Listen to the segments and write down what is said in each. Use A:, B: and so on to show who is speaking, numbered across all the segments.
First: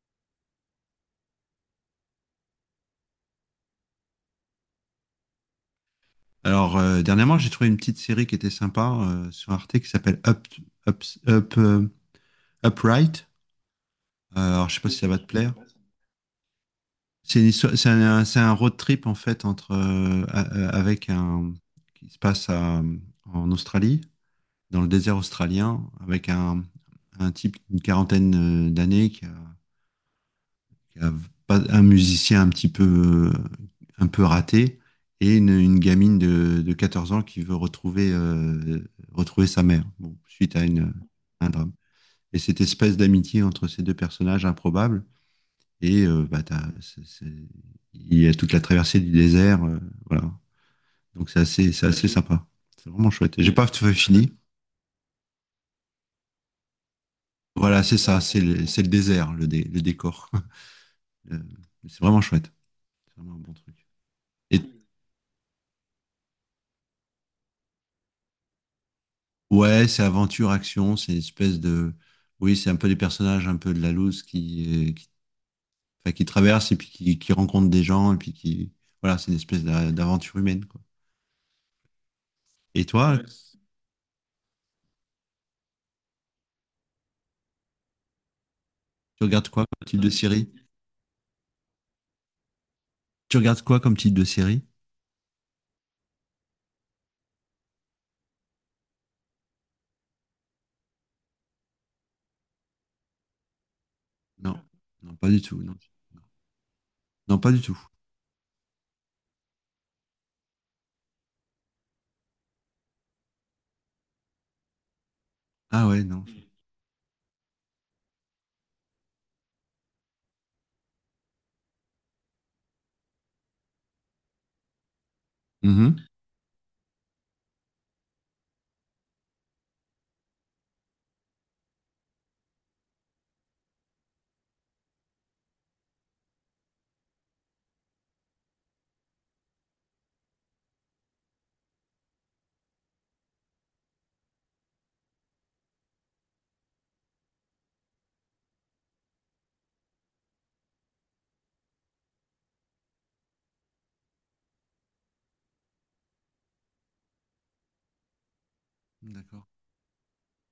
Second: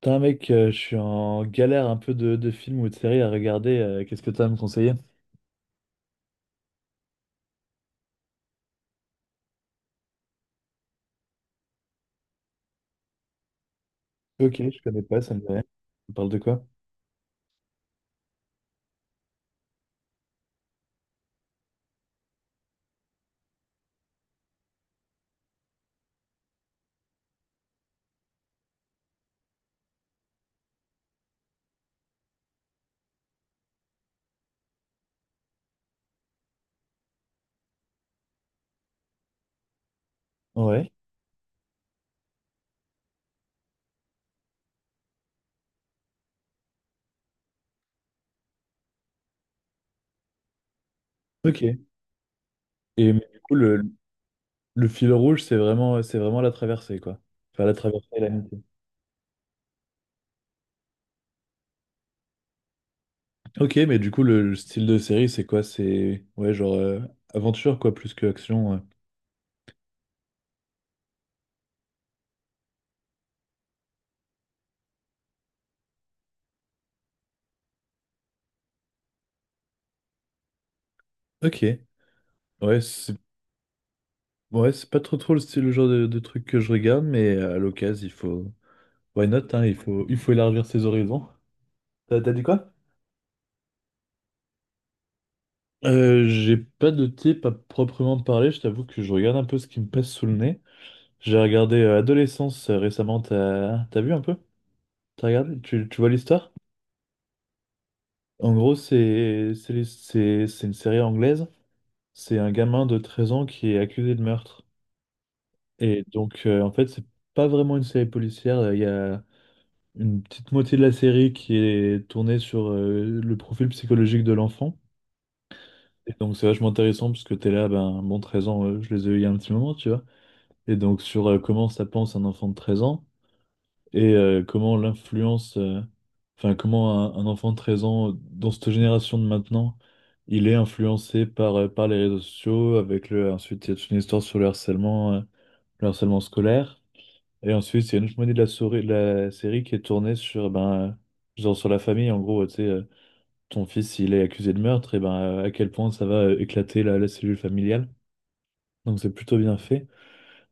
A: Putain, mec, je suis en galère un peu de films ou de séries à regarder. Qu'est-ce que tu as à me conseiller?
B: Alors, dernièrement, j'ai trouvé une petite série qui était sympa sur Arte qui s'appelle Up, Up, euh, Upright.
A: Ok,
B: Alors, je
A: je
B: sais pas si
A: connais
B: ça va
A: pas,
B: te
A: ça me dit
B: plaire.
A: rien. On parle de quoi?
B: C'est une histoire- c'est un road trip en fait avec un qui se passe à- en Australie, dans le désert australien, avec un type d'une quarantaine d'années qui a un musicien un petit peu, un peu raté et une gamine de 14 ans qui veut retrouver, retrouver sa mère bon, suite à
A: Ouais.
B: un drame. Et cette espèce d'amitié entre ces deux personnages improbables, et bah, il y a toute la traversée du désert, voilà. Donc
A: Ok.
B: c'est assez sympa. C'est vraiment
A: Et mais
B: chouette.
A: du
B: J'ai
A: coup,
B: pas
A: le,
B: tout fini.
A: le fil rouge, c'est vraiment la traversée, quoi. Enfin, la
B: Voilà, c'est
A: traversée et
B: ça,
A: l'amitié.
B: c'est le désert, le décor. Euh, C'est vraiment chouette. C'est vraiment un bon
A: Ok,
B: truc.
A: mais du coup, le
B: Et
A: style de série, c'est quoi? C'est, ouais, genre aventure, quoi, plus que action.
B: ouais, c'est aventure, action, c'est une espèce de... Oui, c'est un peu des personnages un peu de la loose qui, qui traversent et puis qui rencontrent des gens et puis qui... Voilà, c'est une espèce d'aventure humaine, quoi.
A: Ok. Ouais,
B: Et
A: c'est
B: toi,
A: ouais, c'est pas trop trop le style, le genre de truc que je regarde, mais à l'occasion, il faut...
B: tu
A: Why
B: regardes
A: not,
B: quoi
A: hein, il
B: comme type
A: faut,
B: de
A: il faut
B: série?
A: élargir ses horizons. T'as dit quoi?
B: Tu regardes quoi comme type de série?
A: J'ai pas de type à proprement parler, je t'avoue que je regarde un peu ce qui me passe sous le nez. J'ai regardé Adolescence récemment, t'as vu un peu?
B: Non, non,
A: T'as
B: pas du
A: regardé?
B: tout, non.
A: Tu vois l'histoire?
B: Non, pas du tout.
A: En gros, c'est une série anglaise. C'est un gamin de 13 ans qui est accusé de meurtre.
B: Ah
A: Et
B: ouais, non.
A: donc, en fait, c'est pas vraiment une série policière. Il y a une petite moitié de la série qui est tournée sur le profil psychologique de l'enfant.
B: Mhm.
A: Et donc, c'est vachement intéressant parce que t'es là, ben, bon, 13 ans, je les ai eu il y a un petit moment, tu vois. Et donc sur comment ça pense un enfant de 13 ans et comment l'influence, enfin comment un enfant de 13 ans dans cette génération de maintenant, il est influencé par, par les réseaux sociaux, ensuite il y a toute une histoire sur le harcèlement scolaire, et ensuite il y a une autre moitié de la série qui est tournée sur, ben, genre sur la famille, en gros, tu sais, ton fils il est accusé de meurtre, et ben à quel point ça va éclater la cellule familiale. Donc c'est plutôt
B: D'accord.
A: bien fait.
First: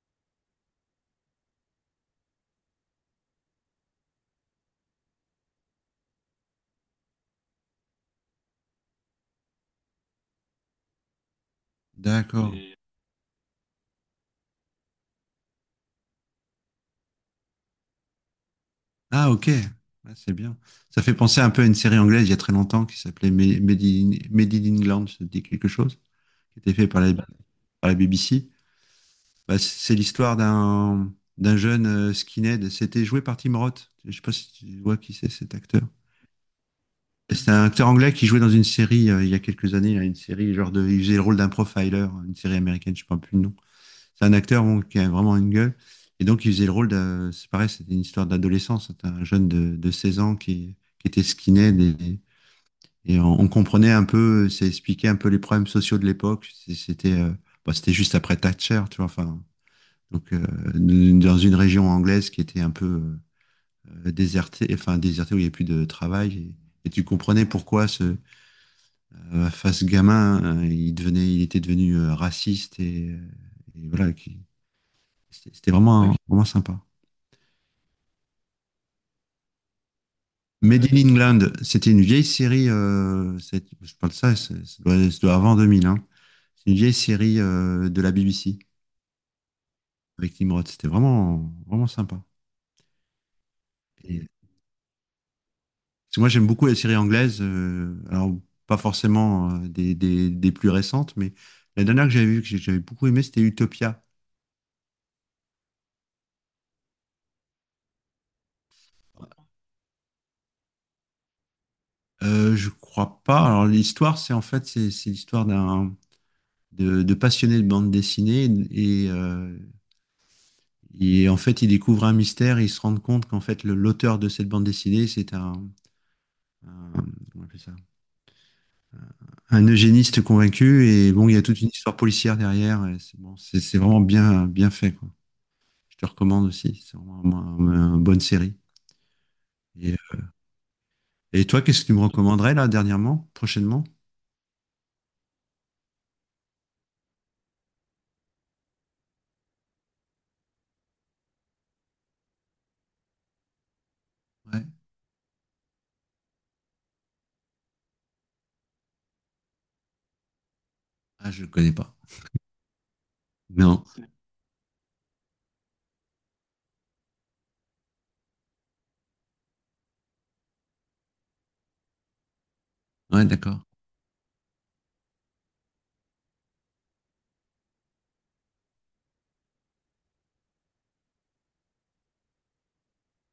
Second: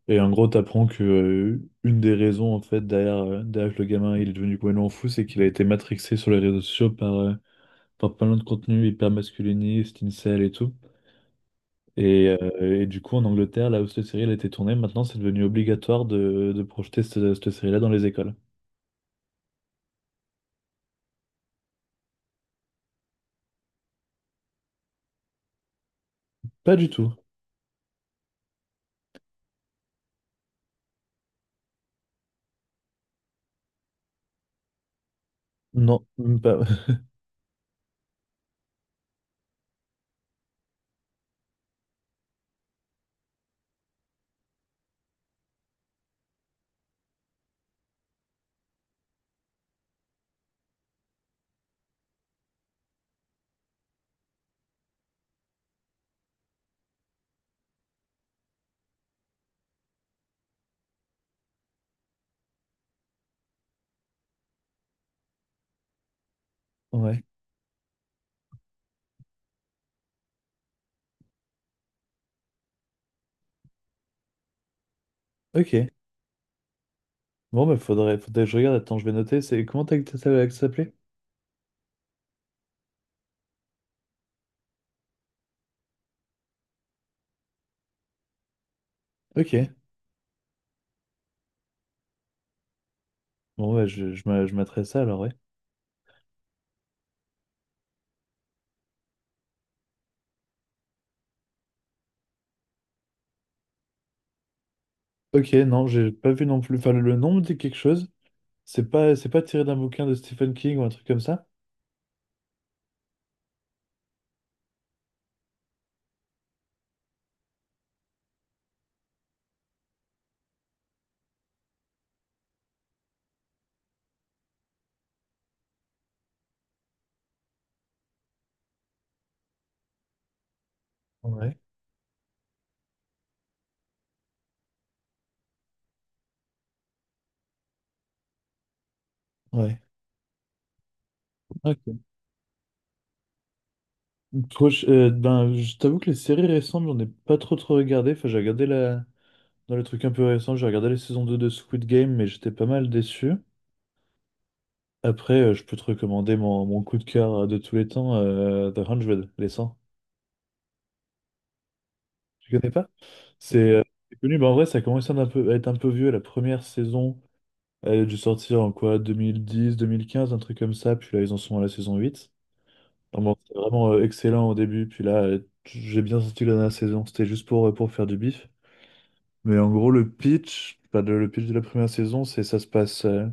A: Et en gros, t'apprends que une des raisons en fait derrière que le gamin il est devenu complètement fou, c'est qu'il a été matrixé sur les réseaux sociaux par plein de contenus hyper masculinistes, incel et tout. Et,
B: D'accord. Et...
A: euh, et du coup, en Angleterre, là où cette série elle a été tournée, maintenant c'est devenu obligatoire de projeter cette série-là dans les écoles.
B: Ah, ok. Ah, c'est bien. Ça fait penser un peu à une série anglaise il y a très longtemps qui s'appelait Made in England, ça te dit quelque chose? Qui était
A: Pas
B: fait
A: du
B: par les,
A: tout.
B: à la BBC. Bah, c'est l'histoire d'un jeune skinhead. C'était joué par Tim Roth. Je sais pas si tu vois qui c'est cet acteur.
A: Non, même pas.
B: C'est un acteur anglais qui jouait dans une série il y a quelques années, là, une série genre de, il faisait le rôle d'un profiler, une série américaine, je ne sais pas plus le nom. C'est un acteur bon, qui a vraiment une gueule. Et donc il faisait le rôle de, c'est pareil, c'était une histoire d'adolescence. C'était un jeune de 16 ans qui était skinhead et, on comprenait un peu, ça expliquait un peu les problèmes sociaux de l'époque. C'était, bah, c'était juste après Thatcher, tu vois. Enfin, donc dans une région anglaise qui était un peu désertée, enfin désertée où il n'y avait plus de travail. Et tu
A: Ouais.
B: comprenais pourquoi ce face gamin, il était devenu raciste et voilà, c'était
A: Ok.
B: vraiment sympa.
A: Bon, bah faudrait que je regarde. Attends, je vais noter. C'est comment ça
B: Made
A: s'appelait?
B: in England, c'était une vieille série. Je parle de ça, ça doit avant 2000. Hein. C'est une vieille série de la BBC
A: Ok.
B: avec Tim Roth. C'était vraiment sympa.
A: Bon, bah je, je
B: Et,
A: m'a- je m'adresse à ça alors, ouais.
B: parce que moi, j'aime beaucoup les séries anglaises. Alors, pas forcément des plus récentes, mais la dernière que j'avais vue, j'avais beaucoup aimé, c'était Utopia.
A: Ok, non, j'ai pas vu non plus. Enfin, le nom me dit quelque chose. C'est pas tiré d'un bouquin de Stephen King ou un truc comme ça?
B: Je crois pas. Alors, l'histoire, c'est en fait, c'est l'histoire d'un de passionné de bande dessinée. Et, euh, et en fait, il découvre un mystère et il se rend compte qu'en fait, l'auteur de cette bande dessinée, c'est un, comment on appelle ça un eugéniste convaincu. Et bon, il y a
A: Ouais.
B: toute une histoire policière derrière. Et c'est bon, c'est vraiment bien, bien fait, quoi. Je te recommande aussi. C'est vraiment une bonne série.
A: Ouais.
B: Et, euh, et toi,
A: Ok.
B: qu'est-ce que tu me recommanderais là, dernièrement, prochainement?
A: Ben, je t'avoue que les séries récentes, j'en ai pas trop trop regardé. Enfin, j'ai regardé dans les trucs un peu récents, j'ai regardé la saison 2 de Squid Game, mais j'étais pas mal déçu.
B: Ouais.
A: Après, je peux te recommander mon coup de cœur de tous les temps, The 100, les 100.
B: Ah, je ne connais pas.
A: Tu connais pas? C'est euh,
B: Non.
A: c'est connu, mais en vrai, ça commence à être un peu, à être un peu vieux. La première saison, elle a dû sortir en quoi? Deux mille dix, 2015, un truc comme ça. Puis là, ils en sont à la saison 8. Non,
B: Ouais,
A: bon, c'était
B: d'accord.
A: vraiment excellent au début. Puis là, j'ai bien senti que la dernière saison, c'était juste pour faire du bif. Mais en gros, le pitch, enfin, le pitch de la première saison, c'est ça se passe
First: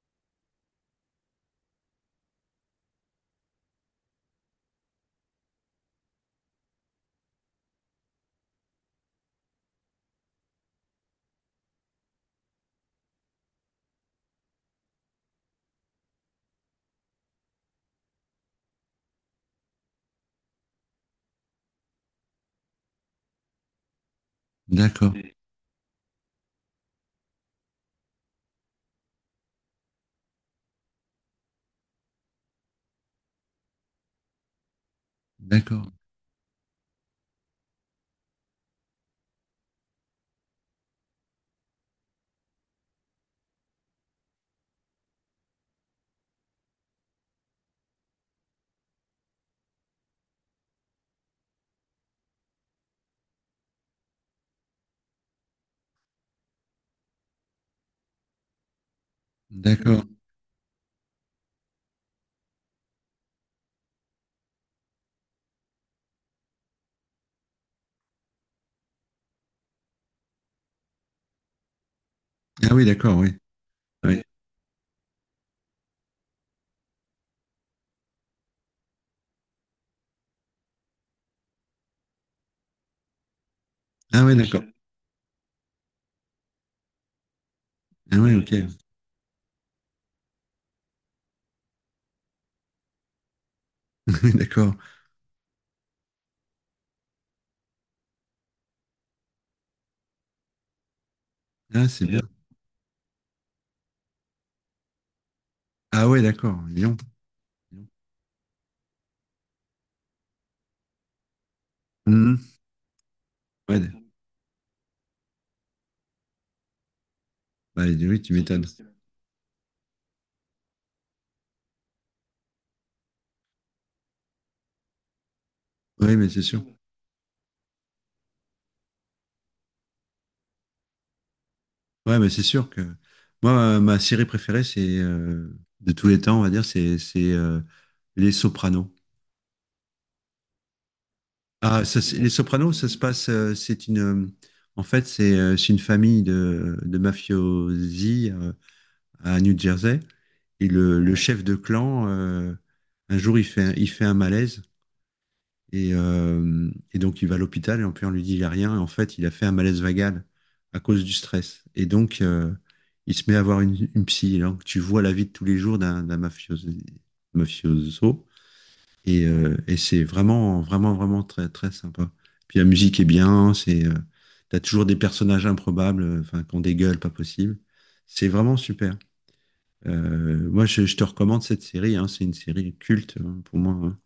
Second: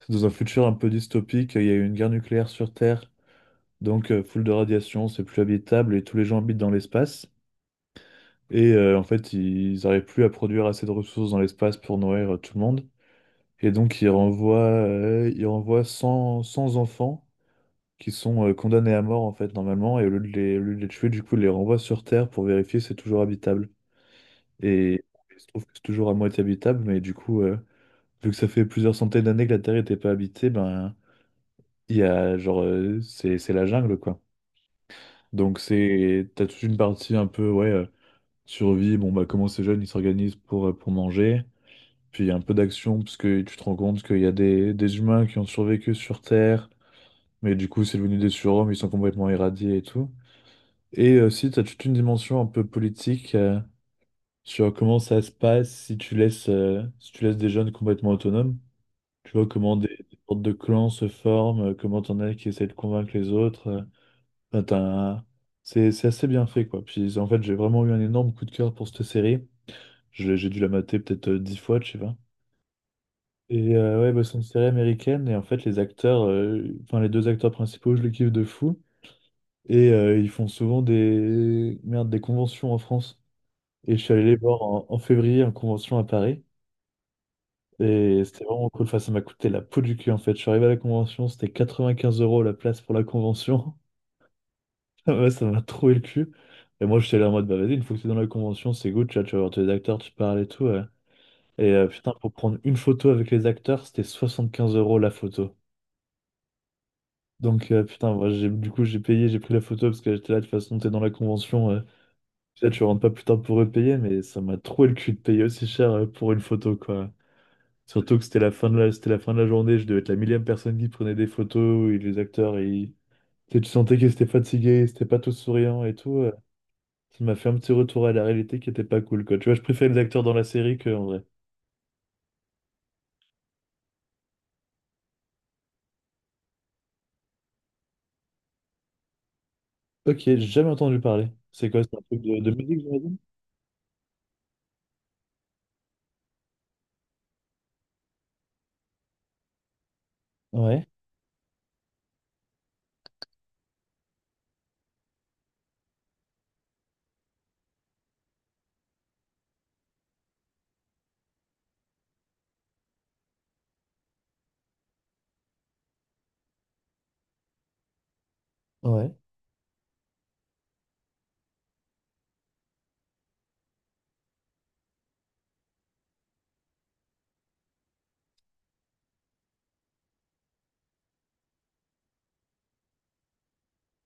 A: c'est dans un futur un peu dystopique. Il y a eu une guerre nucléaire sur Terre. Donc, full de radiation, c'est plus habitable et tous les gens habitent dans l'espace. Et en fait, ils n'arrivent plus à produire assez de ressources dans l'espace pour nourrir tout le monde. Et donc, ils renvoient 100, 100 enfants qui sont condamnés à mort, en fait, normalement. Et au lieu de les tuer, du coup, ils les renvoient sur Terre pour vérifier si c'est toujours habitable. Et
B: D'accord.
A: il se trouve que c'est toujours à moitié habitable, mais du coup, vu que ça fait plusieurs centaines d'années que la Terre n'était pas habitée, ben, il y a, genre, c'est la jungle, quoi. Donc,
B: D'accord.
A: t'as toute une partie un peu, ouais, survie. Bon, bah, comment ces jeunes, ils s'organisent pour manger. Puis il y a un peu d'action, parce que tu te rends compte qu'il y a des humains qui ont survécu sur Terre, mais du coup, c'est devenu des surhommes, ils sont complètement irradiés et tout. Et aussi, tu as toute une dimension un peu politique sur comment ça se passe si tu laisses des jeunes complètement autonomes. Tu vois comment des,
B: D'accord.
A: des sortes de clans se forment, comment t'en as qui essaient de convaincre les autres. Enfin, c'est assez bien fait, quoi. Puis en fait, j'ai vraiment eu un énorme coup de cœur pour cette série. J'ai dû la mater peut-être 10 fois, tu sais.
B: Ah oui, d'accord, oui.
A: Et
B: Ah
A: ouais,
B: oui.
A: bah, c'est une série américaine et en fait les acteurs, enfin les deux acteurs principaux, je les kiffe de fou. Et ils font souvent des conventions en France. Et je suis allé
B: Ah
A: les
B: oui,
A: voir
B: d'accord.
A: en février en convention à Paris.
B: Ah
A: Et
B: oui,
A: c'était
B: ok.
A: vraiment cool. Enfin, ça m'a coûté la peau du cul en fait. Je suis arrivé à la convention, c'était 95 € la place pour la convention.
B: Oui, d'accord.
A: Ouais, ça m'a troué le cul. Et moi j'étais là en mode bah vas-y, une fois que t'es dans la convention, c'est good, tu vois, tu vas voir tous les acteurs, tu parles et tout. Ouais. Et
B: Ah, c'est
A: putain,
B: bien.
A: pour prendre une photo avec les acteurs, c'était 75 € la photo.
B: Ah oui, d'accord. Lyon.
A: Donc, putain, moi, j'ai, du coup, j'ai payé, j'ai pris la photo parce que j'étais là, de toute façon, t'es dans la convention.
B: Mhm.
A: Là, tu rentres pas plus tard pour
B: Ouais.
A: repayer, mais ça m'a troué le cul de payer aussi cher pour une photo, quoi.
B: Bah,
A: Surtout
B: oui,
A: que
B: tu m'étonnes.
A: c'était la fin de la journée, je devais être la millième personne qui prenait des photos, et les acteurs, tu sais, tu sentais qu'ils étaient fatigués, ils étaient pas tous souriants et
B: Oui,
A: tout.
B: mais c'est sûr.
A: Ça m'a fait un petit retour à la réalité qui était pas cool, quoi. Tu vois, je préfère les acteurs dans la série que en vrai.
B: Ouais, mais c'est sûr que moi, ma série préférée, c'est de tous les temps, on va dire, c'est Les Sopranos.
A: Ok, j'ai jamais entendu parler. C'est quoi,
B: Ah,
A: c'est
B: ça,
A: un
B: c'est-
A: truc
B: les
A: de
B: Sopranos,
A: musique,
B: ça se
A: j'imagine?
B: passe. C'est une, en fait, c'est une famille de mafiosi à New Jersey. Et
A: Ouais,
B: le chef de clan, un jour, il fait un malaise. Et donc, il va à l'hôpital et en plus, on lui dit, il a rien. Et en fait, il a fait un malaise vagal à cause du stress. Et donc, il se met à avoir une psy. Et donc, tu vois la vie de tous les jours d'un mafioso.
A: ouais,
B: Et c'est vraiment très, très sympa. Puis la musique est bien, t'as toujours des personnages improbables, enfin, qui ont des gueules pas possibles. C'est vraiment super. Moi, je te recommande cette série, hein. C'est une série culte, hein, pour moi, hein.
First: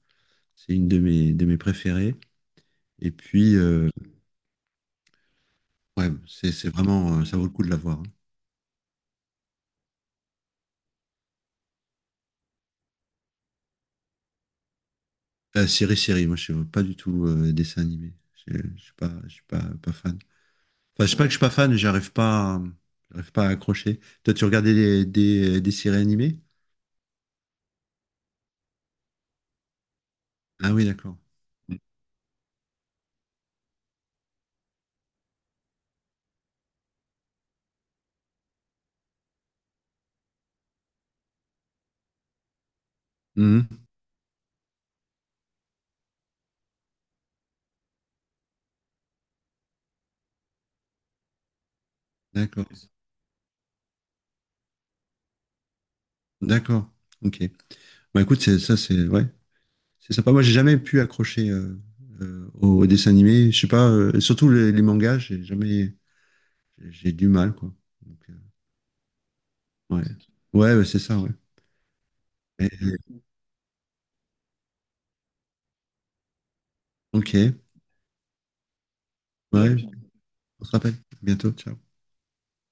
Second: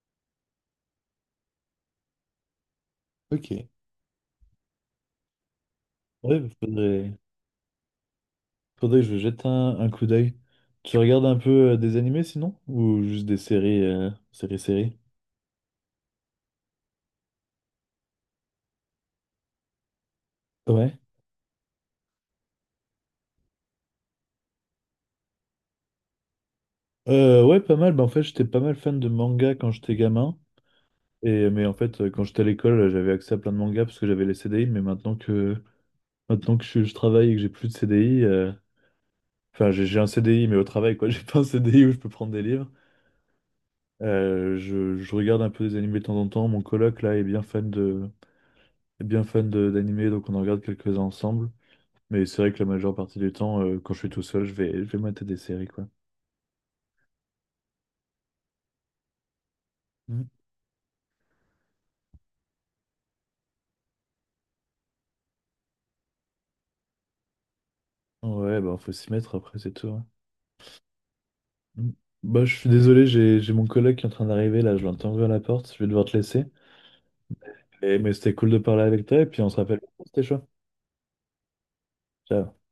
B: C'est une de mes préférées. Et puis,
A: ok.
B: ouais,
A: Ouais,
B: c'est
A: faudrait.
B: vraiment, ça vaut le coup de la voir, hein.
A: Faudrait que je jette un coup d'œil. Tu regardes un peu des animés sinon? Ou juste des séries?
B: Série, moi, je suis pas du tout dessin animé. Je suis pas fan.
A: Ouais.
B: Enfin, c'est pas que je suis pas fan, mais j'arrive pas à accrocher. Toi, tu regardais des séries animées?
A: Ouais, pas mal. Bah, en fait, j'étais pas mal fan de manga quand j'étais gamin.
B: Ah oui, d'accord.
A: Et, mais en fait, quand j'étais à l'école, j'avais accès à plein de mangas parce que j'avais les CDI. Mais maintenant que je travaille et que j'ai plus de CDI, enfin, j'ai un CDI, mais au travail, quoi. J'ai pas un CDI où je peux prendre des livres.
B: Mhm.
A: Je regarde un peu des animés de temps en temps. Mon coloc, là, est bien fan d'animés, donc on en regarde quelques-uns ensemble. Mais c'est vrai que la
B: D'accord.
A: majeure partie du temps, quand je suis tout seul, je vais mater des séries, quoi.
B: D'accord. Ok. Bah écoute, c'est ça, c'est ouais, c'est
A: Mm.
B: sympa. Moi, j'ai jamais pu accrocher au, au dessin animé. Je sais pas, surtout les mangas, j'ai jamais, j'ai du mal quoi. Donc,
A: Ouais, bah faut s'y mettre après, c'est tout. Ouais.
B: ouais, ouais, bah, c'est ça, ouais.
A: Mm. Bah je suis
B: Et...
A: désolé, j'ai mon collègue qui est en train d'arriver là, je l'entends ouvrir la porte, je vais devoir te laisser.
B: ok,
A: Et, mais c'était cool de parler avec toi et puis on se
B: ouais.
A: rappelle. C'était chaud.
B: On se rappelle. À bientôt. Ciao.
A: Ciao.